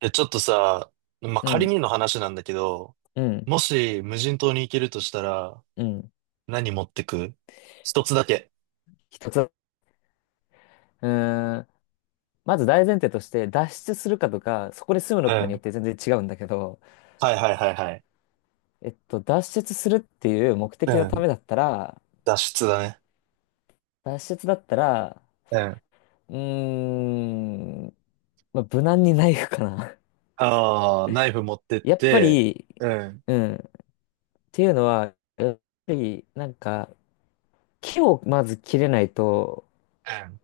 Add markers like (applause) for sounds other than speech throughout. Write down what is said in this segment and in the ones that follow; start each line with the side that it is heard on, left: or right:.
right: で、ちょっとさ、
left: う
right: 仮
left: ん、
right: にの話なんだけど、
left: うん、
right: もし無人島に行けるとしたら、
left: うん。
right: 何持ってく？一つだけ。
left: 一つ。ーん、まず大前提として、脱出するかとか、そこで住む
right: う
left: のかによ
right: ん。
left: って全然違うんだけど、
right: はいはいはいはい。
left: 脱出するっていう目
right: う
left: 的のた
right: ん。
left: めだったら、
right: 脱出だね。
left: 脱出だったら、
right: うん。
left: うーん、まあ、無難にナイフかな。
right: ああ、ナイフ持ってっ
left: (laughs) やっぱ
right: て、
left: り、
right: うん。
left: うん、っていうのは、やっぱり、なんか、木をまず切れないと、
right: うん。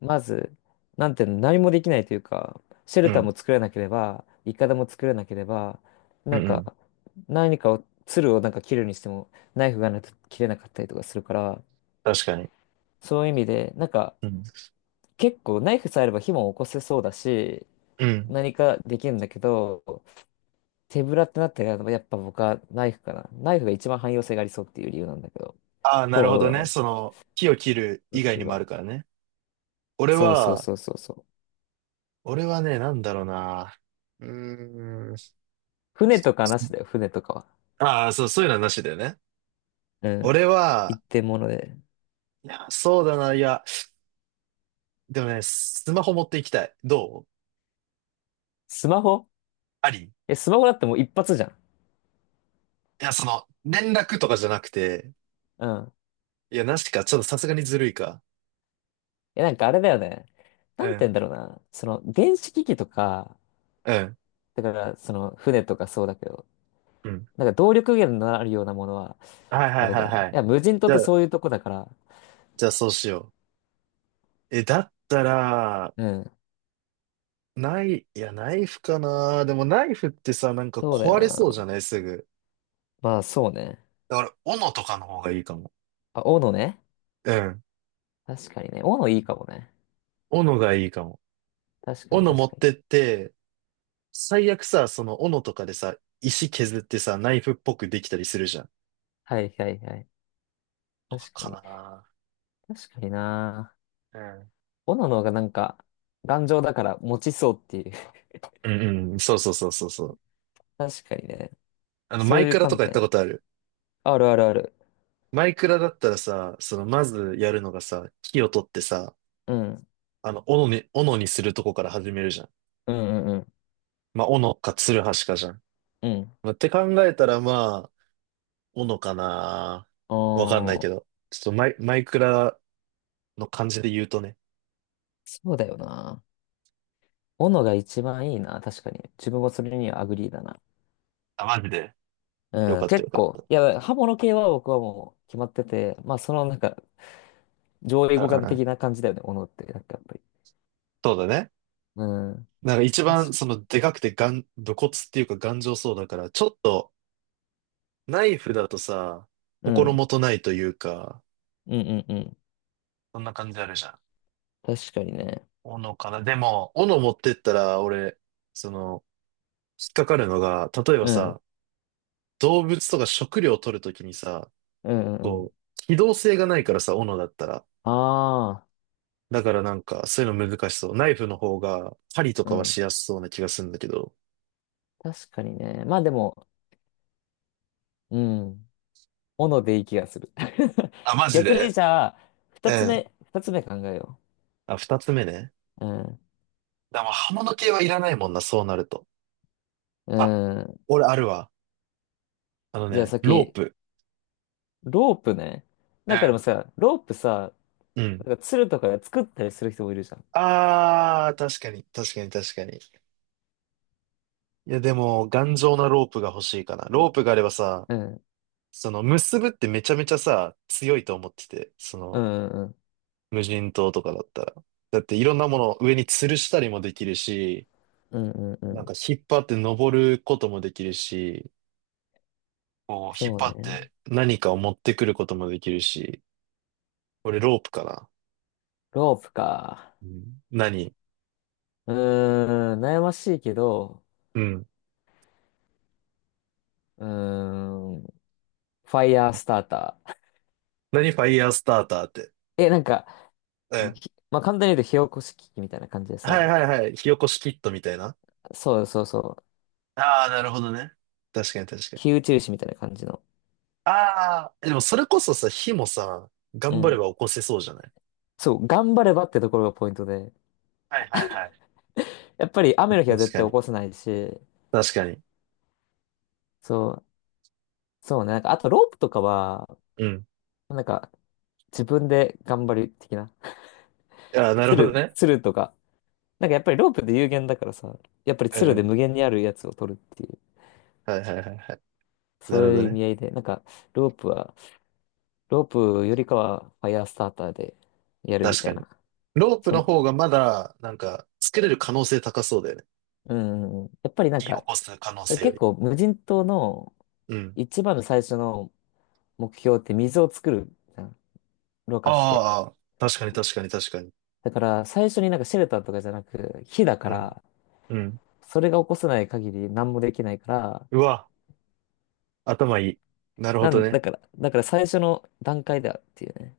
left: まず、なんていうの、何もできないというか、シェ
right: う
left: ルター
right: ん。
left: も作れなければ、いかだも作れなければ、
right: うん
left: な
right: う
left: ん
right: んうんう
left: か、
right: ん、
left: 何かを、鶴をなんか切るにしても、ナイフがないと切れなかったりとかするから、
right: 確かに。
left: そういう意味で、なんか、
right: うん。
left: 結構ナイフさえあれば火も起こせそうだし、
right: うん。
left: 何かできるんだけど、手ぶらってなったら、やっぱ僕はナイフかな。ナイフが一番汎用性がありそうっていう理由なんだけど。
right: ああ、な
left: こう
right: る
left: は
right: ほ
left: どう
right: ど
left: な
right: ね。
left: の？
right: その、木を切る以外
left: 私
right: にもある
left: は。
right: からね。俺
left: そうそう
right: は、
left: そうそうそう。
right: 俺はね、なんだろうな。うーん。
left: 船とかなしだよ、船とかは。
right: ああ、そう、そういうのはなしだよね。
left: うん。
right: 俺
left: 一
right: は、
left: 点物で。
right: いや、そうだな。いや、でもね、スマホ持っていきたい。どう？
left: スマホ。
right: ありい
left: え、スマホだってもう一発じゃん。
right: その、連絡とかじゃなくて、
left: うん。
right: いや、なしか、ちょっとさすがにずるいか。
left: え、なんかあれだよね。
right: う
left: なんて言うん
right: ん、
left: だろうな。その、電子機器とか、
right: うん、
left: だから、その、船とかそうだけど、
right: うん。
left: なんか動力源のあるようなものは、
right: はいは
left: あ
right: い
left: れ
right: は
left: だ
right: い
left: よね。
right: は
left: い
right: い。
left: や、無人島
right: じ
left: っ
right: ゃ
left: て
right: あ、
left: そういうとこだから。
right: じゃあそうしよう。え、だったら、
left: うん。
right: ない、いや、ナイフかな。でもナイフってさ、なんか
left: そうだよ
right: 壊れそうじゃ
left: な。
right: ない？すぐ。
left: まあ、そうね。
right: だから、斧とかの方がいいかも。
left: あ、斧ね。
right: うん。
left: 確かにね。斧いいかもね。
right: 斧がいいかも。
left: 確かに、
right: 斧持
left: 確か
right: っ
left: に。
right: てって、最悪さ、その斧とかでさ、石削ってさ、ナイフっぽくできたりするじゃん。
left: はいはいはい。
right: とか
left: 確か
right: か
left: に。
right: な。
left: 確かにな。
right: うん。
left: 斧の方がなんか、頑丈だから持ちそうっていう。
right: うんうん、そうそうそうそうそう。
left: (laughs) 確かにね。
right: あの、マ
left: そう
right: イ
left: いう
right: クラと
left: 観
right: かやった
left: 点。
right: ことある？
left: あるあるある。
right: マイクラだったらさ、その、まずやるのがさ、木を取ってさ、
left: うん。
right: あの、斧に、斧にするとこから始めるじゃん。
left: うんうんうん。
right: 斧か、ツルハシかじゃん。
left: うん。
right: まあ、って考えたら、まあ、斧かな。
left: お
right: わかんないけ
left: ー、
right: ど。ちょっとマイ、マイクラの感じで言うとね。
left: そうだよな。斧が一番いいな。確かに。自分はそれにはアグリーだな。
right: あ、マジで？よ
left: うん。
right: かった
left: 結
right: よか
left: 構。
right: っ
left: いや、刃物系は僕はもう決まってて、まあそのなんか、上位
right: た。う
left: 互
right: んう
left: 換
right: んう
left: 的
right: ん。
left: な感じだよね。斧って。なんかやっぱり。
right: そうだね。
left: うん。
right: なんか一
left: 確
right: 番、
left: か、
right: その、でかくてがん、武骨っていうか頑丈そうだから、ちょっと、ナイフだとさ、
left: う
right: 心
left: ん。
right: もとないというか、
left: うんうんうん。
right: そんな感じあるじゃん。
left: 確かにね。
right: 斧かな。でも、斧持ってったら、俺、その、引っかかるのが、例えば
left: うん。
right: さ、動物とか食料を取るときにさ、
left: うんうんうん。
right: こう、機動性がないからさ、斧だったら。
left: ああ。
right: だからなんか、そういうの難しそう。ナイフの方が、針と
left: う
right: かは
left: ん。
right: しやすそうな気がするんだけど。
left: 確かにね。まあでも、うん。斧でいい気がする。(laughs)
right: あ、マジ
left: 逆に
right: で？
left: じゃあ、
right: う
left: 二つ
right: ん。
left: 目、二つ目考えよ
right: あ、二つ目ね。
left: う。う
right: でも刃物系はいらないもんな、そうなると。
left: ん。う
right: あ、
left: ん。
right: 俺あるわ。あの
left: じゃあ
right: ね、ロー
left: 先、
right: プ。
left: ロープね。
right: う
left: なんかでも
right: ん。
left: さ、ロープさ、
right: うん。
left: なんか鶴とかで作ったりする人もいるじゃん。
right: ああ、確かに、確かに、確かに。いや、でも、頑丈なロープが欲しいかな。ロープがあればさ、
left: うん。
right: その、結ぶってめちゃめちゃさ、強いと思ってて、そ
left: う
right: の、
left: んうん
right: 無人島とかだったら。だって、いろんなものを上に吊るしたりもできるし、
left: うん。うんうんう
right: なん
left: ん。
right: か引っ張って登ることもできるし、こう、引っ
left: そう
right: 張っ
left: ね。
right: て何かを持ってくることもできるし、これロープかな。
left: ロープか。
right: うん何？
left: 悩ましいけど、
right: うん。
left: うーん。ファイヤースターター。
right: 何？ファイヤースターターって。
left: (laughs) え、なんか、
right: うん。
left: まあ、簡単に言うと火起こし器みたいな感じで
right: はい
left: さ、
right: はいはい。火起こしキットみたいな。
left: そうそうそう。
right: ああ、なるほどね。確かに確か
left: 火
right: に。
left: 打ち石みたいな感じの。
right: ああ、でもそれこそさ、火もさ、
left: う
right: 頑張れば
left: ん。
right: 起こせそうじゃない？
left: そう、頑張ればってところがポイントで。
right: はいはいはい。
left: やっぱり雨の
right: 確
left: 日は絶
right: か
left: 対起
right: に。
left: こせないし、
right: 確かに。
left: そう、そうね。なんか、あとロープとかは、
right: うん。
left: なんか、自分で頑張る的な。
right: ああ、なる
left: つ
right: ほど
left: る、
right: ね。
left: つるとか。なんかやっぱりロープで有限だからさ、やっぱり
right: う
left: つ
right: んう
left: るで
right: ん。
left: 無限にあるやつを取るっていう、
right: はいはいはいはい。な
left: そう
right: るほど
left: いう意
right: ね。
left: 味合いで、なんか、ロープは、ロープよりかはファイヤースターターでやるみ
right: 確
left: た
right: か
left: い
right: に。
left: な。
right: ロープ
left: そ
right: の
left: ん、
right: 方がまだ、なんか、作れる可能性高そうだよね。
left: うん、やっぱりなん
right: 火起
left: か、
right: こす可能性よ
left: 結
right: り。
left: 構無人島の
right: うん。
left: 一番の最初の目標って水を作る。ろ過して。
right: ああ、確かに確かに確かに。
left: だから、最初になんかシェルターとかじゃなく、火だか
right: うん。
left: ら、
right: うん。
left: それが起こさない限り何もできないから、
right: うわ、頭いい。なるほ
left: な
right: ど
left: ん、だ
right: ね。
left: から、だから最初の段階だっていうね。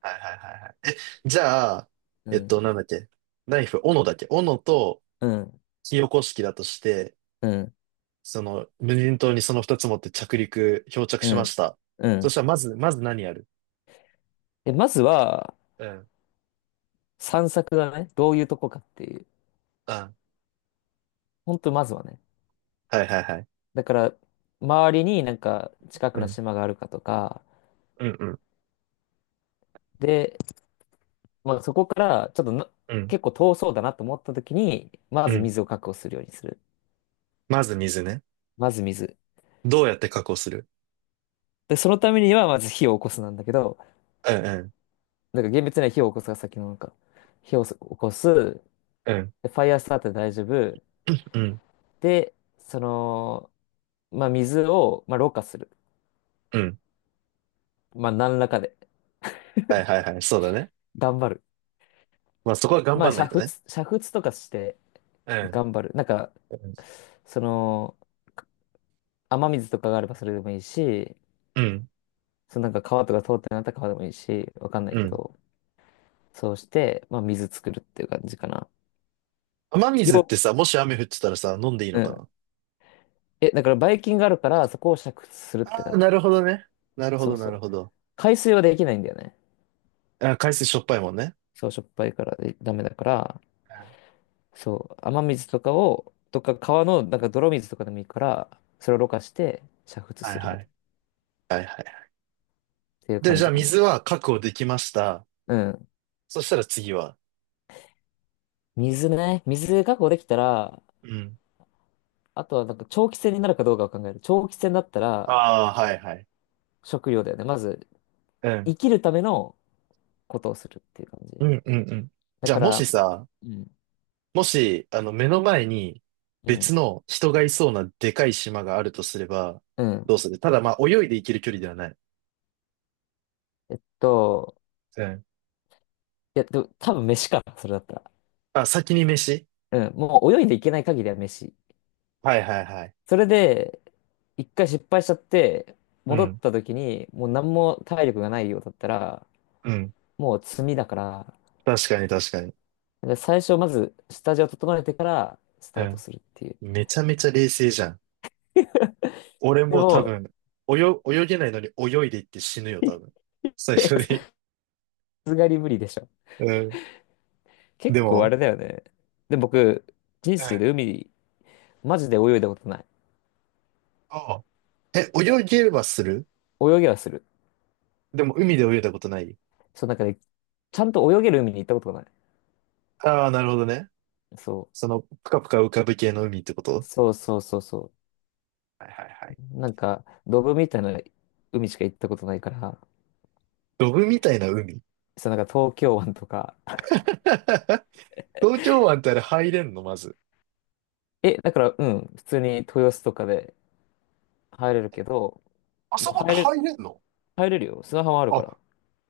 right: はいはいはいはい。え、じゃあ、
left: うん、
right: なんだっけ。ナイフ、斧だっけ。斧と
left: うん、
right: 火起こし器だとして、
left: うん、
right: その、無人島にその二つ持って着陸、漂着
left: う
right: しま
left: ん、
right: した。
left: う
right: そし
left: ん。
right: たら、まず、まず何やる？
left: で、まずは、
right: うん。
left: 散策だね。どういうとこかっていう。
right: うん。は
left: ほんと、まずはね。
right: いはいはい。
left: だから、周りになんか近
right: う
left: くの
right: ん。
left: 島があるかとか、
right: うんうん。
left: で、まあ、そこからちょっとな
right: うん。
left: 結構遠そうだなと思った時に、ま
right: う
left: ず
right: ん。
left: 水を確保するようにする。
right: まず水ね。
left: まず水。
right: どうやって確保する？
left: で、そのためには、まず火を起こすなんだけど、
right: うんうん。
left: なんか厳密には火を起こすが先のなんか、火を起こす、
right: うん。
left: でファイアースタートで大丈夫。
right: うん。
left: で、その、まあ、水を、まあ、ろ過する。
right: うん。
left: まあ、何らかで、
right: はいはいはい。そうだね。
left: 頑張る。
right: まあそこは頑
left: ま
right: 張
left: あ、煮
right: んな
left: 沸、
right: いとね。
left: 煮沸とかして
right: うん。
left: 頑張る。なんか、
right: うん。
left: その、雨水とかがあればそれでもいいし、
right: うん。
left: そのなんか川とか通ってなかったら川でもいいし、わかんな
right: う
left: いけ
right: ん。
left: ど、そうして、まあ、水作るっていう感じかな。
right: 雨水って
left: よ、
right: さ、もし雨降ってたらさ、飲んでいい
left: う
right: のか
left: ん。
right: な？
left: え、だから、ばい菌があるから、そこを煮沸するって
right: あ、
left: 感
right: な
left: じ。
right: るほどね。なるほ
left: そ
right: ど、
left: う
right: な
left: そ
right: る
left: う。
right: ほど。
left: 海水はできないんだよね。
right: あ、海水しょっぱいもんね。
left: そう、しょっぱいからダメだから、そう、雨水とかを、とか川のなんか泥水とかでもいいから、それをろ過して煮沸
right: はい
left: する
right: は
left: みたい
right: い。
left: な、
right: はいはい。
left: っていう
right: で、
left: 感
right: じゃあ
left: じかな。
right: 水は確保できました。
left: うん。
right: そしたら次は。
left: 水ね。水確保できたら、
right: うん。
left: あとはなんか長期戦になるかどうかを考える。長期戦だったら、
right: ああ、はいはい。
left: 食料だよね。まず、
right: うん。
left: 生きるためのことをするっていう感じ。
right: うんうんうん。
left: だ
right: じゃあ
left: か
right: もし
left: ら、
right: さ、
left: うん、
right: もし、あの、目の前に
left: うん、
right: 別の人がいそうなでかい島があるとすれば、
left: うん。
right: どうする？ただまあ泳いで行ける距離ではない。
left: えっと、
right: うん。
left: いや、でも多分飯か、それだったら。
right: あ、先に飯？
left: うん、もう泳いでいけない限りは飯。
right: はいはいはい。
left: それで、一回失敗しちゃって、
right: う
left: 戻っ
right: ん。
left: た時に、もう何も体力がないようだったら、
right: うん。
left: もう積みだから、
right: 確かに確かに。
left: で最初まず下地を整えてからス
right: う
left: タート
right: ん。
left: するっていう。
right: めちゃめちゃ冷静じゃん。俺
left: で
right: も多
left: も、
right: 分、泳、泳げないのに泳いでいって死ぬ
left: (laughs)
right: よ、
left: い
right: 多分。最初
left: やさ
right: に。
left: すがに無理でしょ。
right: (laughs) うん。
left: 結
right: で
left: 構あ
right: も、
left: れだよね。で、僕、人
right: うん。
left: 生
right: あ
left: で海、マジで泳いだことない。
right: あ、え、泳げればする？
left: 泳ぎはする。
right: でも海で泳いだことない？
left: そう、なんかね、ちゃんと泳げる海に行ったことがない。
right: ああー、なるほどね。
left: そ
right: その、ぷかぷか浮かぶ系の海ってこ
left: う。
right: と？
left: そうそうそうそ
right: はいはいはい。
left: う。なんか、ドブみたいな海しか行ったことないから、
right: ロブみたいな海？
left: そう、なんか東京湾とか。(laughs)
right: (laughs) 東京湾ってあれ入れんの？まず。
left: え、だから、うん、普通に豊洲とかで入れるけど、
right: あそ
left: もう
right: こって
left: 入れ、
right: 入れんの？
left: 入れるよ。砂浜あるか
right: あ、
left: ら。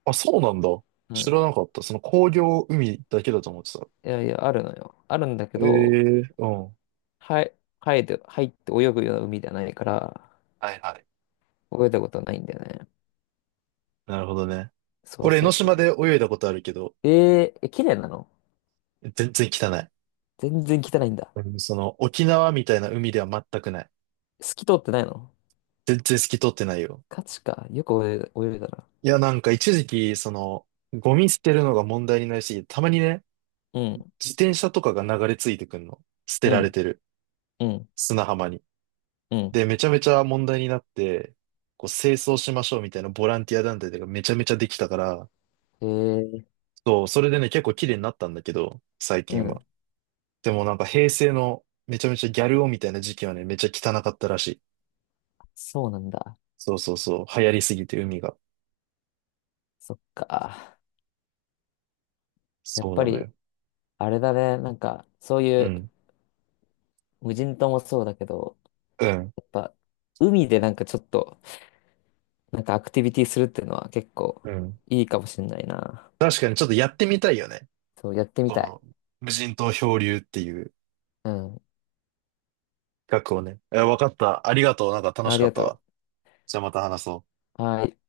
right: あ、そうなんだ。
left: う
right: 知
left: ん。
right: らなかった。その工業海だけだと思ってた。
left: いやいや、あるのよ。あるんだけ
right: え
left: ど、
right: え、うん。は
left: はい、入って泳ぐような海ではないから、
right: いはい。
left: 泳いだことはないんだよね。
right: なるほどね。
left: そう
right: 俺、江
left: そ
right: ノ
left: うそ
right: 島
left: う。
right: で泳いだことあるけど、
left: え、綺麗なの？
right: 全然汚い。
left: 全然汚いんだ。
right: うん、その、沖縄みたいな海では全くない。
left: 透き通ってないの？
right: 全然透き通ってないよ。
left: ガチか。よく泳いだな。
right: いや、なんか一時期、その、ゴミ捨てるのが問題になりすぎて、たまにね、
left: うん、
right: 自転車とかが流れ着いてくんの。捨て
left: う
right: られ
left: ん、
right: てる。
left: うん、
right: 砂浜に。
left: うん。
right: で、めちゃめちゃ問題になって、こう、清掃しましょうみたいなボランティア団体とかめちゃめちゃできたから、
left: えー、
right: そう、それでね、結構綺麗になったんだけど、最
left: う
right: 近は。
left: ん。
right: でもなんか平成のめちゃめちゃギャル男みたいな時期はね、めちゃ汚かったらしい。
left: そうなんだ。
right: そうそうそう、流行りすぎて海が。
left: そっか。やっ
right: そう
left: ぱ
right: なの
left: り、
right: よ。
left: あれだね、なんか、そうい
right: う
left: う
right: ん。
left: 無人島もそうだけど、
right: うん。
left: やっぱ、海でなんかちょっと、なんかアクティビティするっていうのは結構
right: うん。
left: いいかもしんないな。
right: 確かにちょっとやってみたいよね。
left: そう、やってみ
right: こ
left: たい。
right: の、無人島漂流っていう
left: うん。
right: 企画をね。え、わかった。ありがとう。なんか楽
left: あ
right: し
left: り
right: かっ
left: が
right: たわ。
left: と
right: じゃあまた話そう。
left: う。はい。